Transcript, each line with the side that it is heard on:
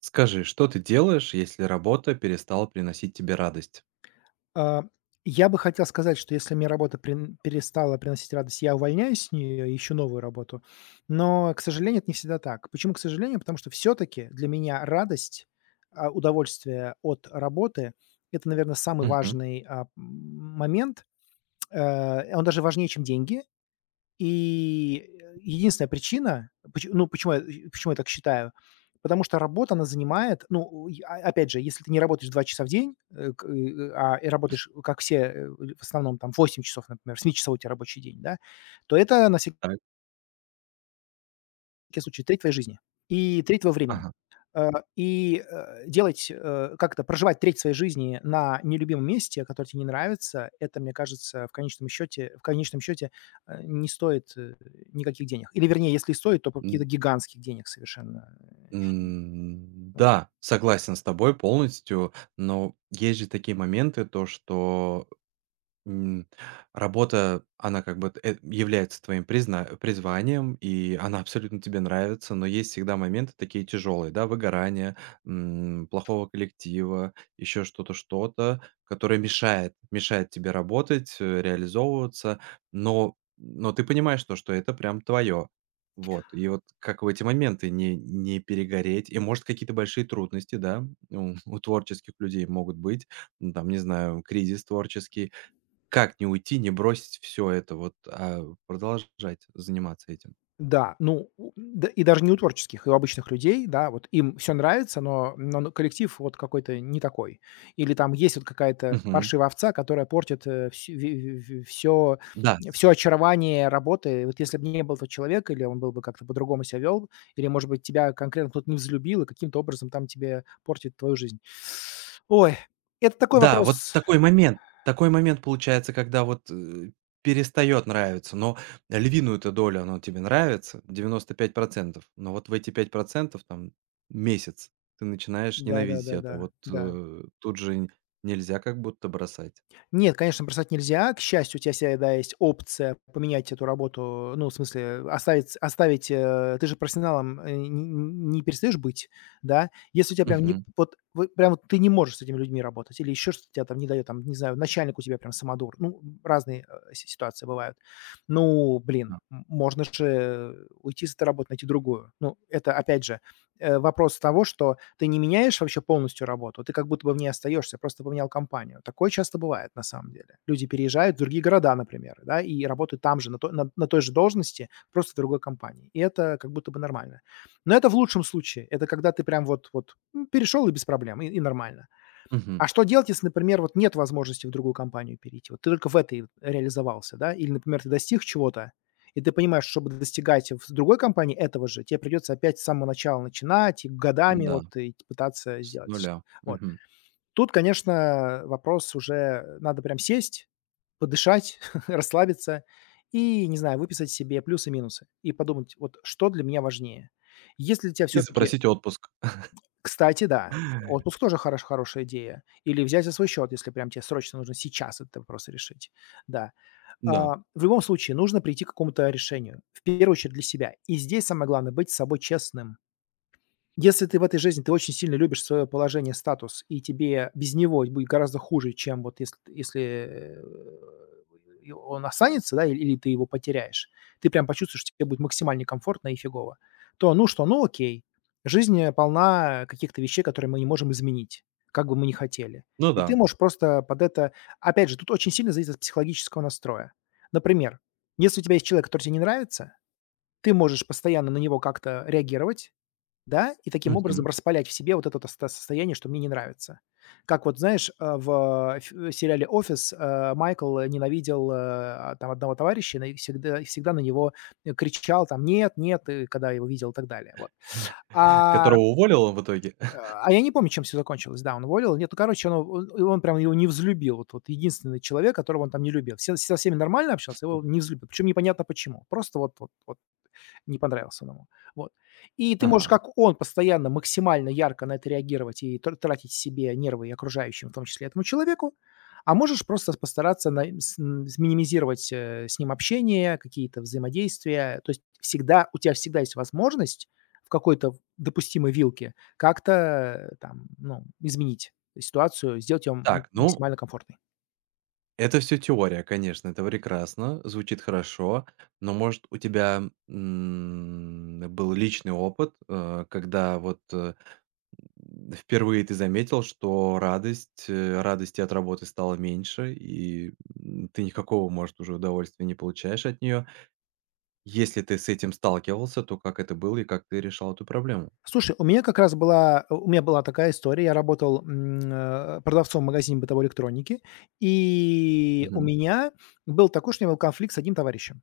right: Скажи, что ты делаешь, если работа перестала приносить тебе радость?
left: А, я бы хотел сказать, что если мне работа прин перестала приносить радость, я увольняюсь с нее и ищу новую работу. Но, к сожалению, это не всегда так. Почему к сожалению? Потому что все-таки для меня радость, удовольствие от работы- это, наверное, самый
right: Мгм.
left: важный, момент. Он даже важнее, чем деньги. И единственная причина, поч ну, почему я так считаю, потому что работа, она занимает, ну, и, опять же, если ты не работаешь 2 часа в день, и работаешь, как все, в основном там 8 часов, например, 7-часовой у тебя рабочий день, да, то это на
right: Так.
left: всякий случай, треть твоей жизни и треть твоего времени.
right: Ага.
left: Э, и делать, как это, проживать треть своей жизни на нелюбимом месте, которое тебе не нравится, это, мне кажется, в конечном счете, не стоит, никаких денег. Или, вернее, если и стоит, то каких-то
right: Н
left: гигантских денег совершенно.
right: да, согласен с тобой полностью, но есть же такие моменты, то что М, работа, она как бы является твоим призна призванием, и она абсолютно тебе нравится, но есть всегда моменты такие тяжелые, да, выгорания, плохого коллектива, еще что-то, что-то, которое мешает тебе работать, реализовываться, но ты понимаешь то, что это прям твое. Вот, и вот как в эти моменты не перегореть? И, может, какие-то большие трудности, да, у у творческих людей могут быть, ну, там, не знаю, кризис творческий. Как не уйти, не бросить все это вот, а продолжать заниматься этим?
left: Да, ну, у да и даже не у творческих, и у обычных людей, да, вот им все нравится, но коллектив вот какой-то не такой. Или там есть вот какая-то
right: Мгм.
left: паршивая овца, которая портит, все
right: Да,
left: очарование работы. Вот если бы не был этого человек или он был бы как-то по-другому себя вел, или, может быть, тебя конкретно кто-то не взлюбил и каким-то образом там тебе портит твою жизнь. Ой, это такой
right: да, вот
left: вопрос.
right: такой момент получается, когда вот, перестает нравиться, но львиную-то долю оно тебе нравится, 95%, но вот в эти 5% там, месяц ты начинаешь ненавидеть
left: Да-да-да-да, да.
right: это.
left: Да,
right: Вот,
left: да, да.
right: тут же н нельзя как будто бросать.
left: Нет, конечно, бросать нельзя. К счастью, у тебя всегда да, есть опция поменять эту работу, ну, в смысле, оставить, ты же профессионалом, не перестаешь быть, да. Если у тебя прям не
right: Мгм.
left: вот прям вот ты не можешь с этими людьми работать или еще что-то тебя там не дает, там, не знаю, начальник у тебя прям самодур. Ну, разные, э, си ситуации бывают. Ну, блин,
right: Да.
left: можно же уйти с этой работы, найти другую. Ну, это опять же, вопрос того, что ты не меняешь вообще полностью работу, ты как будто бы в ней остаешься, просто поменял компанию. Такое часто бывает на самом деле. Люди переезжают в другие города, например, да, и работают там же, на той же должности, просто в другой компании. И это как будто бы нормально. Но это в лучшем случае. Это когда ты прям вот перешел и без проблем, и нормально.
right: Мгм.
left: А что делать, если, например, вот нет возможности в другую компанию перейти? Вот ты только в этой реализовался, да? Или, например, ты достиг чего-то, и ты понимаешь, чтобы достигать в другой компании этого же, тебе придется опять с самого начала начинать и годами
right: Да,
left: вот и пытаться
right: с
left: сделать.
right: нуля.
left: Вот.
right: Мгм.
left: Тут, конечно, вопрос уже надо прям сесть, подышать, расслабиться и, не знаю, выписать себе плюсы и минусы и подумать, вот что для меня важнее. Если у тебя
right: И
left: все-таки
right: запросить отпуск.
left: кстати, да. Отпуск тоже хорошая идея. Или взять за свой счет, если прям тебе срочно нужно сейчас этот вопрос решить. Да. А,
right: Да.
left: в любом случае нужно прийти к какому-то решению. В первую очередь для себя. И здесь самое главное- быть с собой честным. Если ты в этой жизни, ты очень сильно любишь свое положение, статус, и тебе без него будет гораздо хуже, чем вот если, э, и он останется, да, или ты его потеряешь, ты прям почувствуешь, что тебе будет максимально комфортно и фигово, то ну что, ну окей. Жизнь, полна каких-то вещей, которые мы не можем изменить, как бы мы ни хотели.
right: Ну
left: И ты
right: да.
left: можешь просто под это опять же, тут очень сильно зависит от психологического настроя. Например, если у тебя есть человек, который тебе не нравится, ты можешь постоянно на него как-то реагировать, да, и таким образом
right: Мгм.
left: распалять в себе вот это вот оста состояние, что мне не нравится. Как вот, знаешь, в сериале "Офис", Майкл ненавидел, там одного товарища и и всегда на него, кричал там: "Нет, нет!", и когда его видел и так далее, вот. А,
right: Которого уволил он в итоге?
left: э, а я не помню, чем все закончилось. Да, он уволил. Нет, ну, короче, он прям его не взлюбил. Вот единственный человек, которого он там не любил. Все со всеми нормально общался, его не взлюбил, причем непонятно почему. Просто вот не понравился он ему. Вот. И ты можешь,
right: Ага.
left: как он, постоянно максимально ярко на это реагировать и тратить себе нервы и окружающим, в том числе этому человеку, а можешь просто постараться минимизировать с ним общение, какие-то взаимодействия. То есть у тебя всегда есть возможность в какой-то допустимой вилке как-то там, ну, изменить ситуацию, сделать ее
right: Так, ну,
left: максимально комфортной.
right: это все теория, конечно, это прекрасно, звучит хорошо. Но, может, у тебя, был личный опыт, когда вот, впервые ты заметил, что радости от работы стало меньше, и, ты никакого, может, уже удовольствия не получаешь от нее. Если ты с этим сталкивался, то как это было и как ты решал эту проблему?
left: Слушай, у меня как раз была у меня была такая история. Я работал, продавцом в магазине бытовой электроники, и у
right: Мгм.
left: меня был такой, что у меня был конфликт с одним товарищем.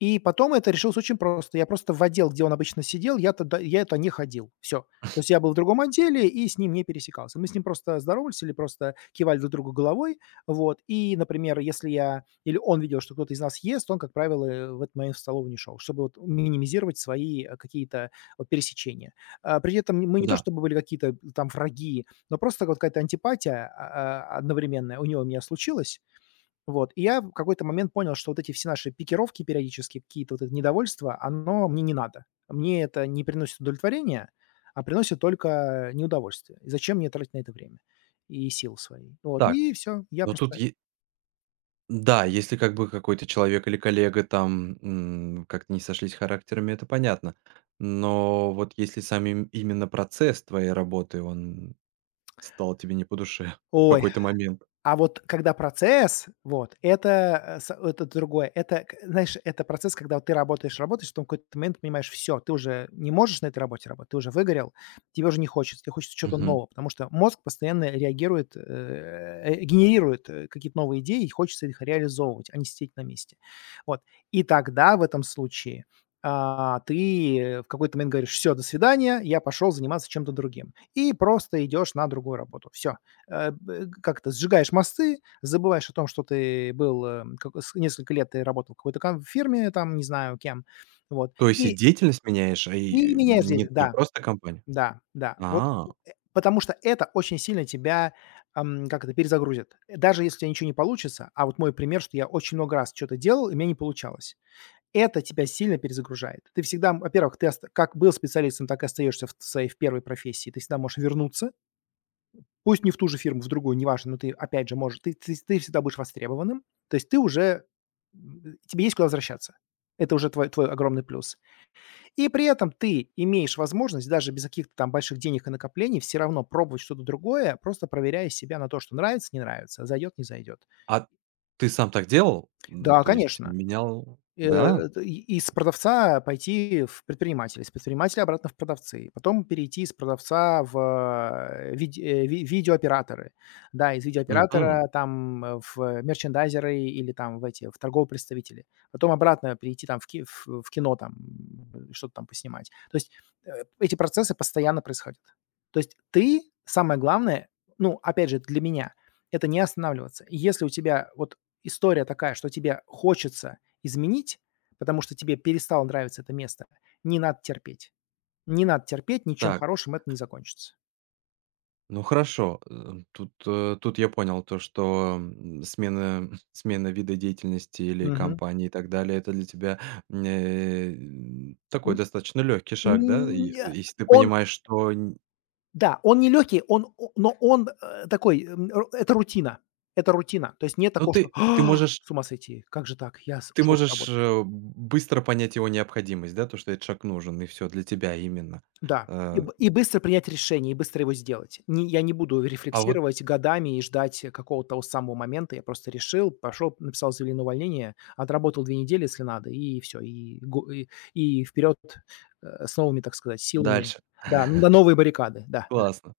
left: И потом это решилось очень просто. Я просто в отдел, где он обычно сидел, я туда не ходил. Все. То есть я был в другом отделе и с ним не пересекался. Мы с ним просто здоровались или просто кивали друг другу головой. Вот. И, например, если я или он видел, что кто-то из нас ест, он, как правило, в этот момент в столовую не шел, чтобы вот минимизировать свои, какие-то вот пересечения. При этом мы не то
right: Да.
left: чтобы были какие-то там враги, но просто вот какая-то антипатия, одновременная у него у меня случилась. Вот, и я в какой-то момент понял, что вот эти все наши пикировки периодически, какие-то вот это недовольство, оно мне не надо. Мне это не приносит удовлетворения, а приносит только неудовольствие. И зачем мне тратить на это время и силы свои? Вот,
right: Так,
left: и все, Я
right: но тут
left: просто
right: е Да, если как бы какой-то человек или коллега там, как-то не сошлись характерами, это понятно. Но вот если сам им именно процесс твоей работы, он стал тебе не по душе в
left: Ой,
right: какой-то момент.
left: а вот когда процесс, вот, это, э, с это другое. Это, к знаешь, это процесс, когда вот ты работаешь, работаешь, потом в какой-то момент понимаешь: все, ты уже не можешь на этой работе работать, ты уже выгорел, тебе уже не хочется, тебе хочется чего-то
right: Мгм.
left: нового, потому что мозг постоянно реагирует, генерирует, какие-то новые идеи, и хочется их реализовывать, а не сидеть на месте. Вот. И тогда в этом случае, ты в какой-то момент говоришь: "Все, до свидания, я пошел заниматься чем-то другим". И просто идешь на другую работу. Все э, б как это, сжигаешь мосты, забываешь о том, что ты был, э, как с несколько лет ты работал в какой-то кам фирме, там, не знаю кем, вот,
right: То есть и деятельность меняешь,
left: и меняешь деятель.
right: не
left: Да,
right: просто компанию?
left: да, да. Вот,
right: А,
left: потому что это очень сильно тебя, как это, перезагрузит. Даже если у тебя ничего не получится, а вот мой пример, что я очень много раз что то делал, и у меня не получалось. Это тебя сильно перезагружает. Ты всегда, во-первых, ты ост как был специалистом, так и остаешься в первой профессии. Ты всегда можешь вернуться. Пусть не в ту же фирму, в другую, неважно, но ты опять же можешь, ты всегда будешь востребованным, то есть ты уже, тебе есть куда возвращаться. Это уже твой огромный плюс. И при этом ты имеешь возможность даже без каких-то там больших денег и накоплений все равно пробовать что-то другое, просто проверяя себя на то, что нравится, не нравится, зайдет, не зайдет.
right: а, ты сам так делал? М,
left: Да,
right: то есть
left: конечно.
right: менял?
left: Э,
right: Да?
left: это и из продавца пойти в предпринимателя, из предпринимателя обратно в продавцы, и потом перейти из продавца в, э, виде э, ви видеооператоры. Да, из
right: Мгм.
left: видеооператора там, в мерчендайзеры или там в эти, в торговые представители. Потом обратно перейти там в ки в кино там, что-то там поснимать. То есть, э, эти процессы постоянно происходят. То есть ты, самое главное, ну, опять же, для меня- это не останавливаться. И если у тебя вот история такая, что тебе хочется изменить, потому что тебе перестало нравиться это место, не надо терпеть. Не надо терпеть, ничем
right: Так.
left: хорошим это не закончится.
right: Ну хорошо, тут я понял то, что, смена смена вида деятельности или
left: Мгм.
right: компании и так далее — это для тебя, такой
left: М,
right: достаточно легкий шаг, да?
left: м,
right: И
left: не
right: если ты
left: Он
right: понимаешь, что н
left: да, он нелегкий, он о но он, такой, м, р это рутина это рутина. То есть нет
right: ну
left: такого, что:
right: ты можешь
left: "С ума сойти, как же так? Я с ушел с работы".
right: быстро понять его необходимость, да, то, что этот шаг нужен, и все для тебя именно.
left: Да, и
right: Э,
left: б и быстро принять решение, и быстро его сделать. Не Я не буду
right: а вот
left: рефлексировать годами и ждать какого-то того самого момента. Я просто решил, пошел, написал заявление на увольнение, отработал 2 недели, если надо, и все, и го и вперед, с новыми, так сказать, силами.
right: дальше.
left: Да, на новые баррикады. Да, да,
right: Классно.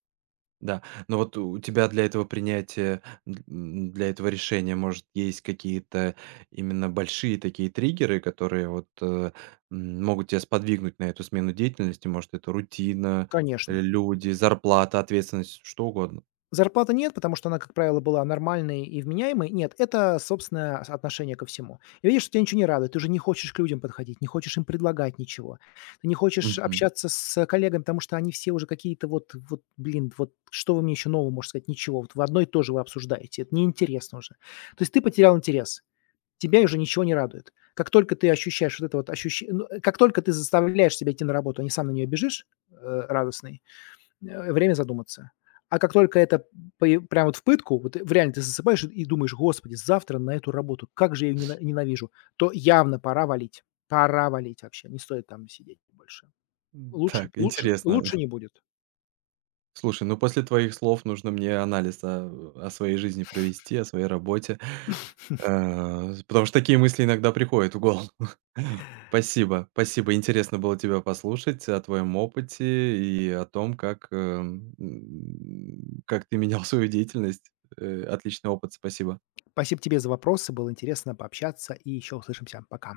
right: Да, но вот у тебя для этого принятия, для этого решения, может, есть какие-то именно большие такие триггеры, которые вот, могут тебя сподвигнуть на эту смену деятельности? Может, это рутина,
left: конечно.
right: люди, зарплата, ответственность, что угодно?
left: Зарплаты нет, потому что она, как правило, была нормальной и вменяемой. Нет, это собственное отношение ко всему. И видишь, что тебя ничего не радует. Ты уже не хочешь к людям подходить, не хочешь им предлагать ничего. Ты не хочешь
right: Мгм.
left: общаться с коллегами, потому что они все уже какие-то вот, блин, вот что вы мне еще нового можете сказать? Ничего. Вот в одно и то же вы обсуждаете. Это неинтересно уже. То есть ты потерял интерес. Тебя уже ничего не радует. Как только ты ощущаешь вот это вот ощущение, как только ты заставляешь себя идти на работу, а не сам на нее бежишь, радостный. Время задуматься. А как только это пое прям вот в пытку, вот в реально ты засыпаешь и думаешь: "Господи, завтра на эту работу, как же я ее ненавижу!" То явно пора валить. Пора валить вообще, не стоит там сидеть больше.
right: Так, интересно.
left: Лучше не будет.
right: Слушай, ну после твоих слов нужно мне анализ о своей жизни провести, о своей работе, потому что такие мысли иногда приходят в голову. Спасибо, спасибо. Интересно было тебя послушать о твоем опыте и о том, как, как ты менял свою деятельность. Отличный опыт, спасибо.
left: Спасибо тебе за вопросы, было интересно пообщаться, и еще услышимся. Пока.